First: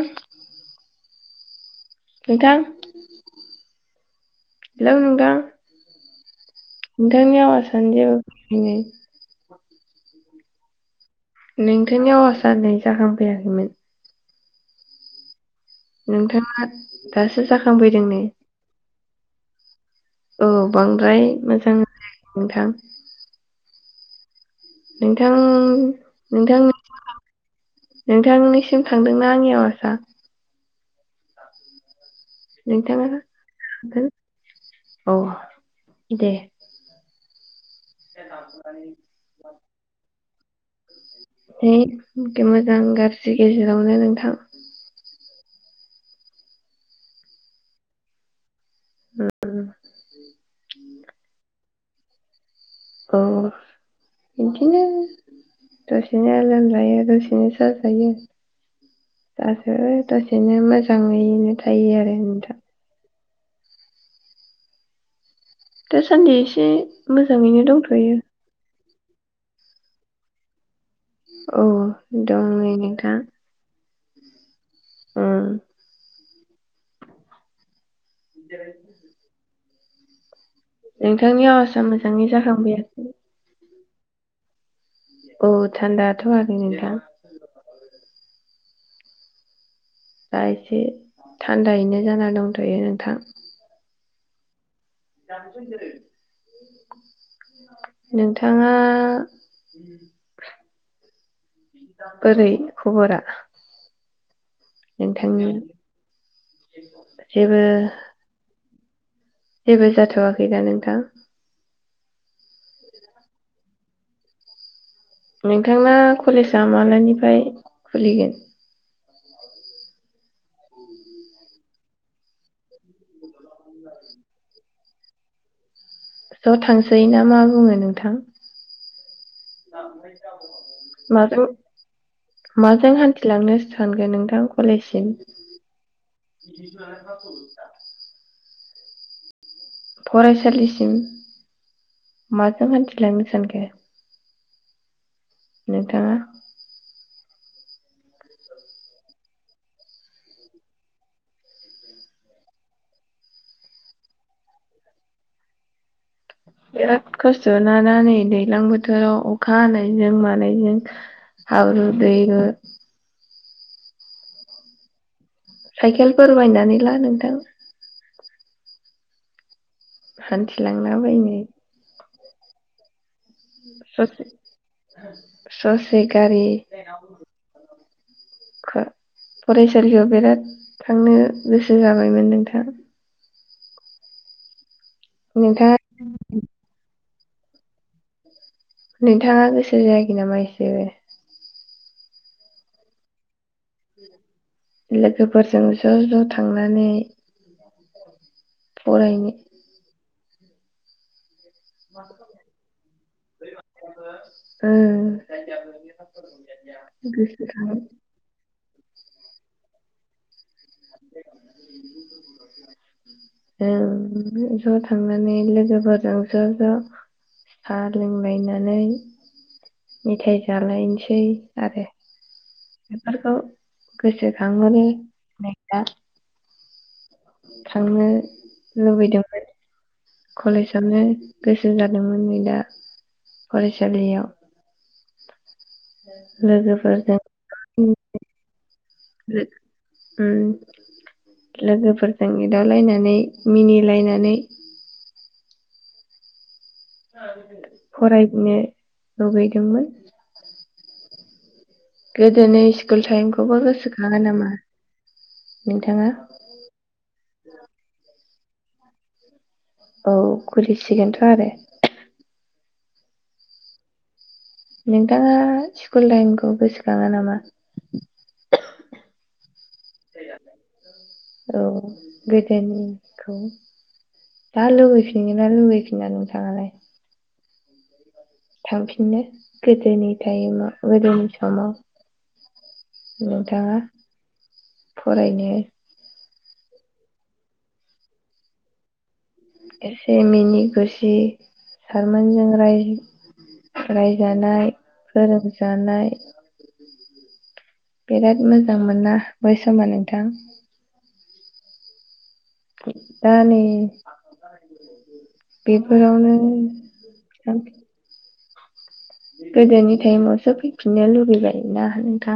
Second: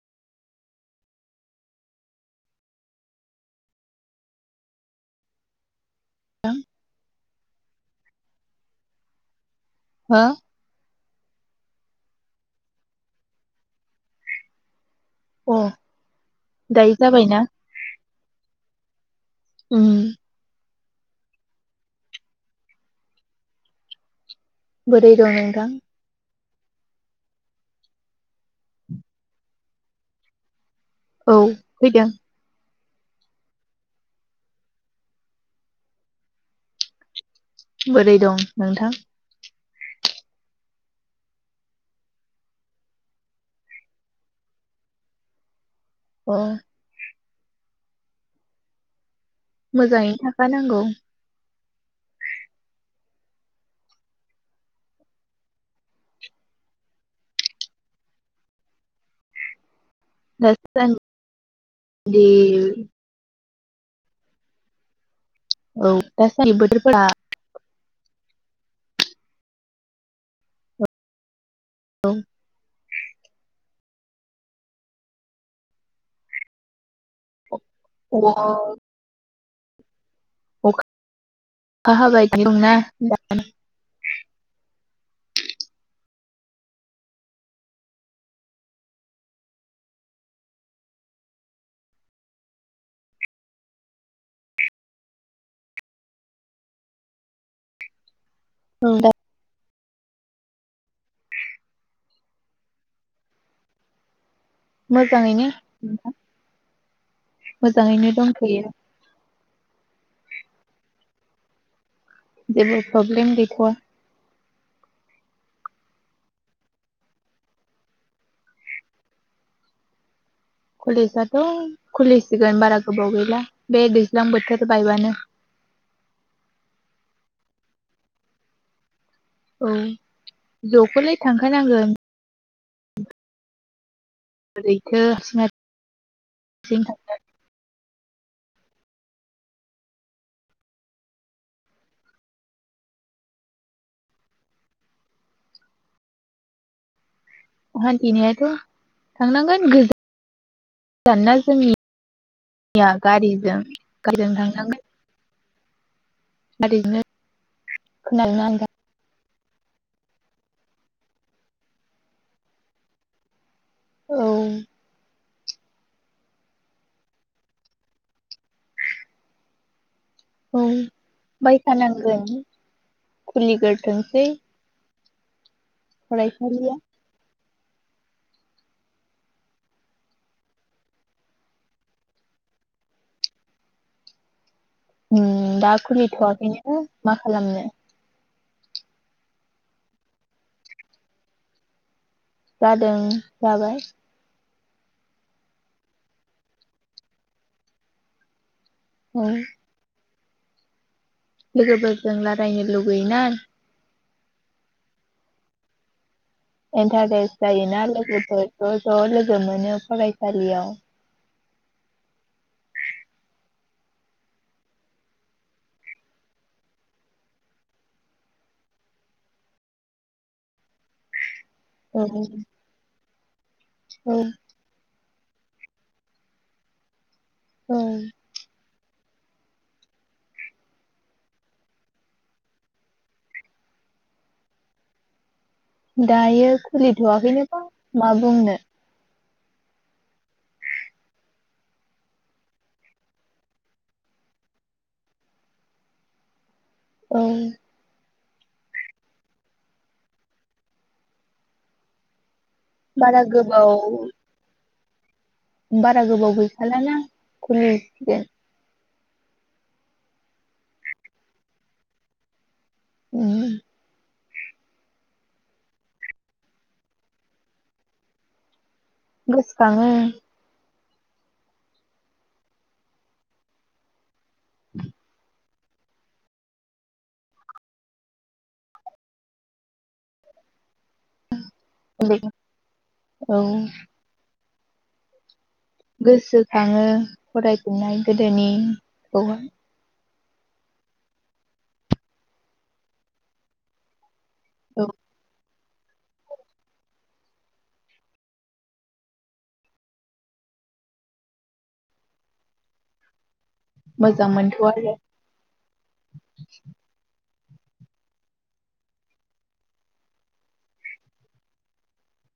ए नोंथां हेलौ नोंथां नोंथां नोंथांनियाव आ सानजायाव [unintelligible] हो नोंथांनि आवासआ नै जाहांफैयाखैमोन। अ नोंथांङा दायो जाबायना दासो जाखांफैदों नै उं औ बांद्राय मोजां जायाखै नोंथां। बोरै दं नोंथां? नोंथां नोंथांनिसिम थांदोंना आंनि आवासा? औ फैदों नोंथांङा औ दे बोरै दं नोंथां? हे मोजां गाज्रि गेजेरावनो नोंथां अ उम मोजांङै थाखानांगौ। अ बिदिनो दसेनो लोमजायो दसेनो साजायो दासो। दसेनो दासान्दि मोजांङैनो थायो आरो नोंथां औ दासान्दि एसे बोथोरफोरा मोजांङैनो दंथ गैयो औ दं नै नै हो उम [inaudible] बिदिहाय नोंथांनि आवाजआ अखा हाबाय मोजाङै दंना जाखांफैयाखै। दा औ थान्दाथ' आरो नोंथां? दा एसे थान्दायैनो जाना दंथ'यो नोंथां। [unintelligible] नोंथाङा दा उम बोरै खब'र आ? मोजाङैनो नोंथां [inaudible] जेबो मोजाङैनो दंथ'यो। जेबो जाथ'वाखै दा नोंथां? जेबो प्रब्लेम गैथ'आ। नोंथांना कलेजआ मालानिफ्राय खुलिगोन कलेजआथ' खुलिसिगोन बारा गोबाव गैला बे दैज्लां बोथोर बायबानो। ज' थांसै ना मा बुङो नोंथां? औ ज'खोलाय माजों थांखानांगोन माजों हान्थिलांनो सानगोन नों? थां ओरैथो कलेजसिम? हारसिं हारसिं थांनो फरायसालिसिम माजों हान्थिलांनो सानखो? नोंथाङा? हान्थिनायाथ' थांनांगोन गोजान ना जोंनिया गारिजों गारिजों थांनांगोन। गारिजोंनो बिराद खस्थ' नाना नै खोनादोंना दैलां नोंथां बोथोराव? अखा हानायजों मानायजों हाब्रु दैब्रु औ साइकेलफोर बायनानै ला नोंथां हान्थिलांलाबायनो जों ससे खुलिग्रोथोंसै [inaudible] ससे गारि फरायसालिया फराइसालियाव बिराद थांनो गोसो जाबायमोन नोंथां उम दा नोंथाङा खुलि थ'आखै नो। मा खालामनो नोंथाङा गोसो जायाखै नामा एसेबो? जादों जाबाय? लोगोफोरजों ज' ज' थांनानै औ फरायनो लोगोफोरजों रायलायनो लुुबैयोना ओ इन्टारेस्ट जायोना लोगोफोर ज' ज' लोगो मोनो फरायसालियाव [inaudible] जों ज' थांनानै लोगोफोरजों ज' ज' साहा लोंलायनानै मेथाइ जालायसै [unintelligible] बेफोरखौ औ गोसोखाङो [unintelligible] औ थांनो लुबैदोंमोन कलेजावनो गोसो जादोंमोन नै दा फरायसालियाव दायो लोगोफोरजों खुलिथ'वाखैनोबा मा बुंनो लोगो ओम लोगोफोरजों एदावलायनानै मिनिलायनानै औ फराय नो लुबैदोंमोन गो दोनि स्कुल बारा टाइमखौबो गोबाव गोसोखाङो नामा बारा नोंथाङा गोबाव गैखालाना खुलि [unintelligible] औ खुलिसिगोनथ' आरो ओम नोंथाङा स्कुल टाइमखौ गोसोखाङा नामा गोसोखाङो औ गोदोनिखौ जा लुबैफिनो ना लुबैफिना नोंथाङालाय थांफिननो गोदोनि टाइमाव गोदोनि समाव उन्दै औ नोंथाङा फरायनो गोसोखाङो फरायफिननाय गोदोनिखौहाय से मिनि खुसि सारमोनजों राय राय जानाय औ फोर जानाय बेराद मोजां मोनना बै समा नोंथां दा नै मोजां मोनथ'आ आरो बेफोरावनो [inaudible] गोदोनि टाइमावसो फैफिननो लुबैबायोना नोंथां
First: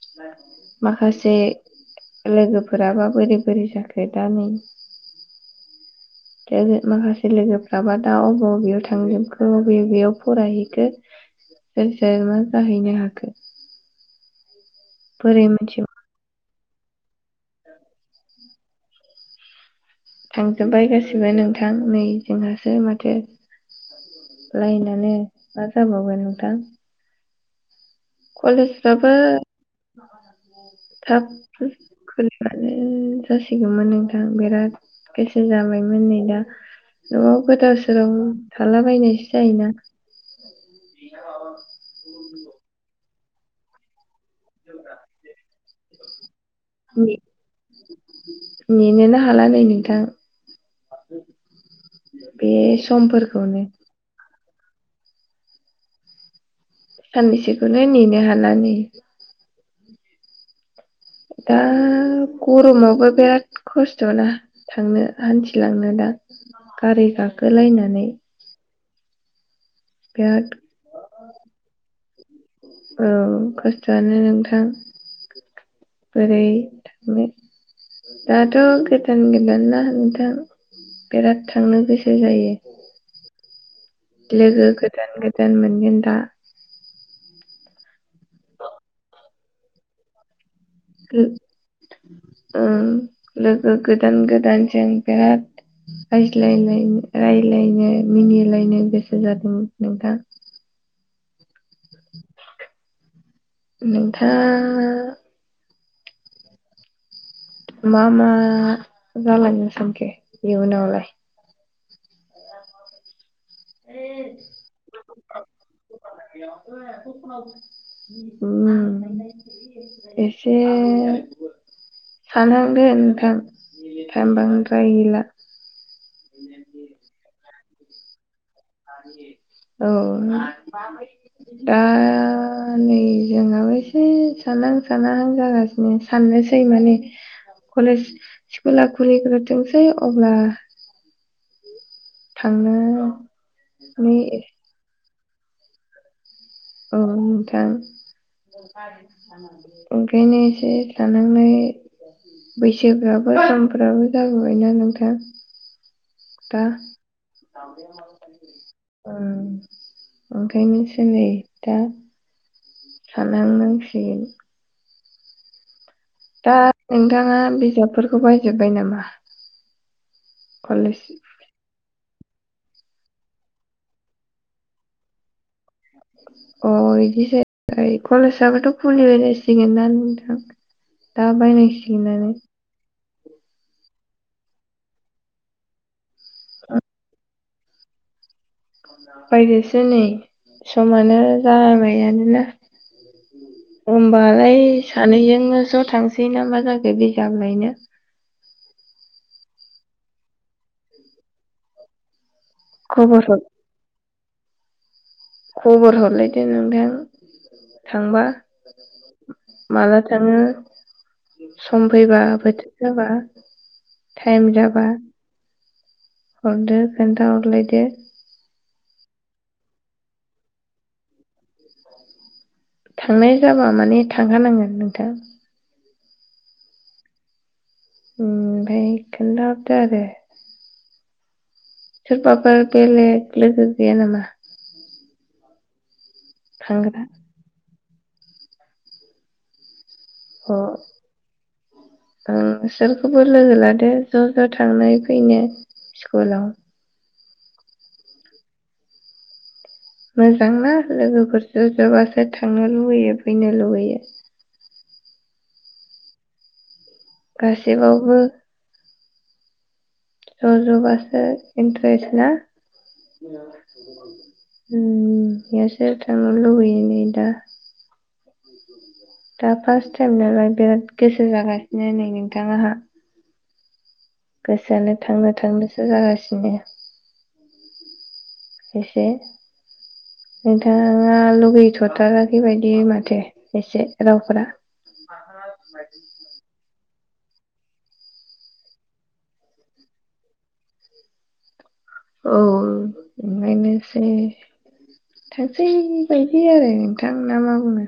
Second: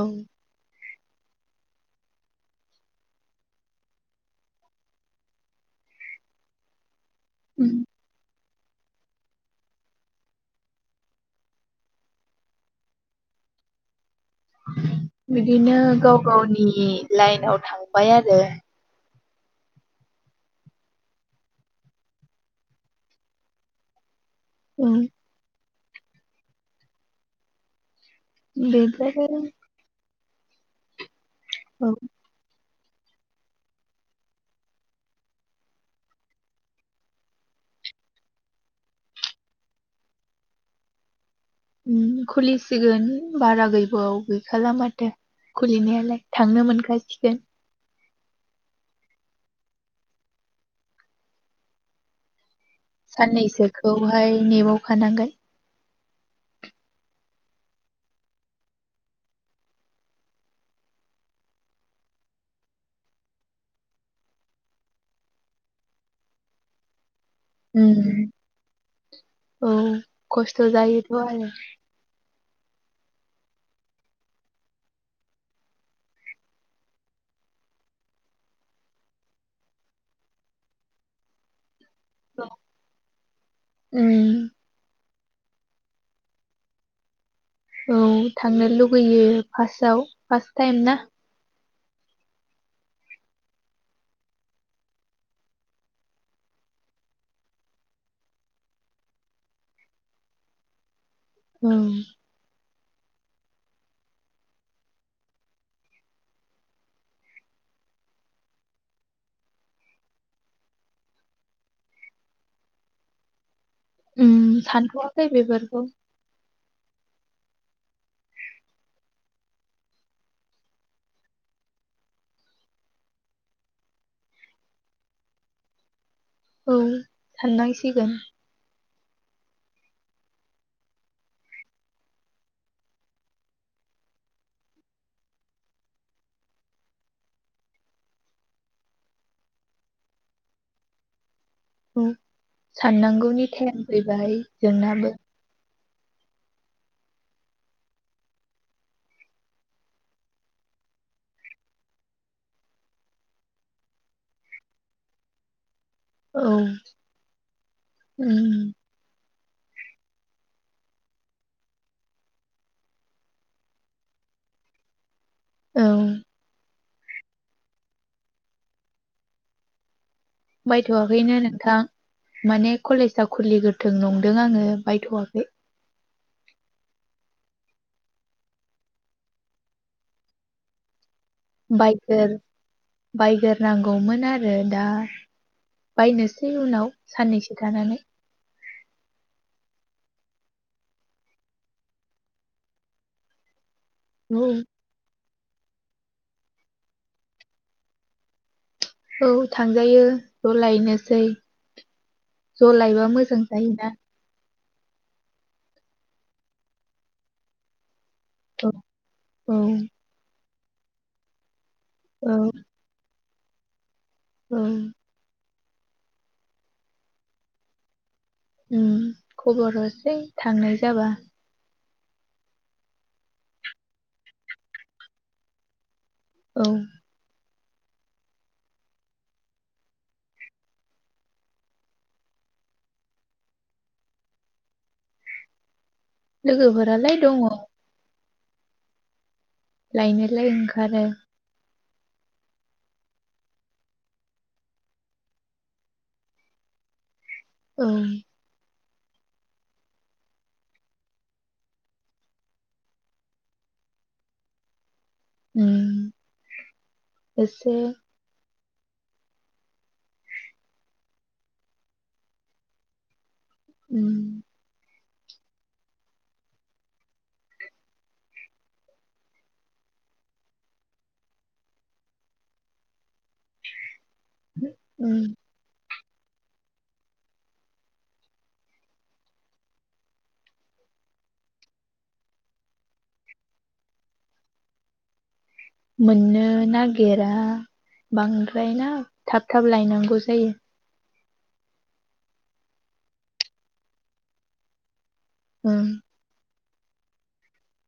औ माखासे लोगोफोराबा बोरै बोरै जाखो दा नै [unintelligible] उम लोगोफ्राबा दा अ बबेयाव थांजोबखो अबे अबेयाव फरायहैखो सोर सोर मा जाहैनो हाखो बोरै बिदिनो मिथि गाव गावनि नि लाइनाव थांबाय आरो थांजोब्बाय गासिबो नोंथां नै जोंहासो माथो औ लाइनायानो जाबावगोन नोंथां कलेजफ्राबो बेनिफ्राय औ थाब [inaudible] जासिगौमोन नोंथां बिराद गोसो जाबायमोन नै दा न'आव गोदाव सोराव थालाबायनायसो जायोना उ खुलिसिगोन बारा गैबाव गैखाला माथो खुलिनायालाय थांनो मोनगासिगोन नेनो हाला नै नोंथां बे समफोरखौनो साननैसोखौहाय नेबावखानांगोन सानैसोखौ नेनो हालानै दा गरमावबो बिराद खस्थ'ना थांनो हान्थिलांनो दा गारि गा खोलायनानै उम [inaudible] औ खस्थ' जायोथ' आरो औ खस्थ'आनो नोंथां बोरै थांनो दाथ' गोदान गोदान ना नोंथां बिराद थांनो गोसो औ जायो। उम लोगो गोदान गो दान मोनगोन दा औ थांनो लुगैयो फार्स्टआव फास टाइम ना उम लोगो गोदान गोदानजों बिराद रायज्लाय रायलायनो मिनिलायनो गोसो जादोंमोन नोंथां औ नोंथां मा मा जलाय नो सानखो इउनावलाय उम सानथ'वाखै बिफोरखौ ओम एसे सानहांगोन नोंथां टाइम बांद्राय गैला फैगोन औ दा नै जोंनाव एसे सानहां सानहां जागासिनो साननोसै माने कलेज स्कुला खुलिग्रोथोंसै अब्ला थांनो साननांगौनि टाइम नै फैबाय जोंनाबो औ नोंथां ओंखायनो एसे थानांनाय बैसोफ्राबो समफ्राबो जाबोबायना नोंथां औ दा उम ओ ओखायनोनोसै दा सलदसिल औ दा नोंथाङा बिजाबफोरखौ बायजोब्बाय नामा कलेज बायथ'वाखैनो नोंथां माने कलेजआ खुलिग्रोथों नंदों आङो बायथ'वाखै अ बिदि जै कलेजाबोथ' खुलिबायनसिगोनना नोंथां दा बायनांसिगोन आरो बायग्रोनांगौमोन आरो दा बायनोसै उनाव साननैसो थानानै बायदसो नै समानो जाबायानोना औ होमबालाय सानैजों जोङो ज' थांसै ना मा जाखो बिजाब लायनो औ थांजायो ज लायनोसै ज' लायबा खबर हर मोजां जायोना खबर हरलायदो नोंथां थांबा औ औ माला थाङो बि सम फैबा औ बोथोर जाबा टाइम औ जाबा हरदो खोन्था हरलादो उम खबर हरसै थांनाय जाबा थांनाय जाबा माने थांखानांगोन नोंथां औ ओमफाय खोनथाहरदो आरोे सोरबाफोरा बेलेग लोगो गैया नामा थांग्रा लोगोफोरालाय दङ लायनोलाय ओंखारो ओं सोरखौबा लोगो लादो ज' ज' थांना फैनो स्कुलाव औ मोजांना लोगोफोरजों ज ज बासो थांनो लुबैयो फैनो लुुबैयो। उम एसे गासैबावबो ज'ज' बासो इन्ट्रेसना? उ यासो थांनो लुबैयो नै दा दा फार्स्ट टाइम नालाय बिराद गोसो जागासिनो नै नोंथां आहा गोसोआनो उम थांनो थांनोसो जागासिनो द [unintelligible] एसे नोंथाङा लुगैथ'थाराखै बादि माथो एसे रावफोरा मोननो ना गेरा बांद्रायना थाब-थाब लायनांगौ जायो औ [unintelligible] थासेै उम बायदि आरो नोंथां ना मा बुंनो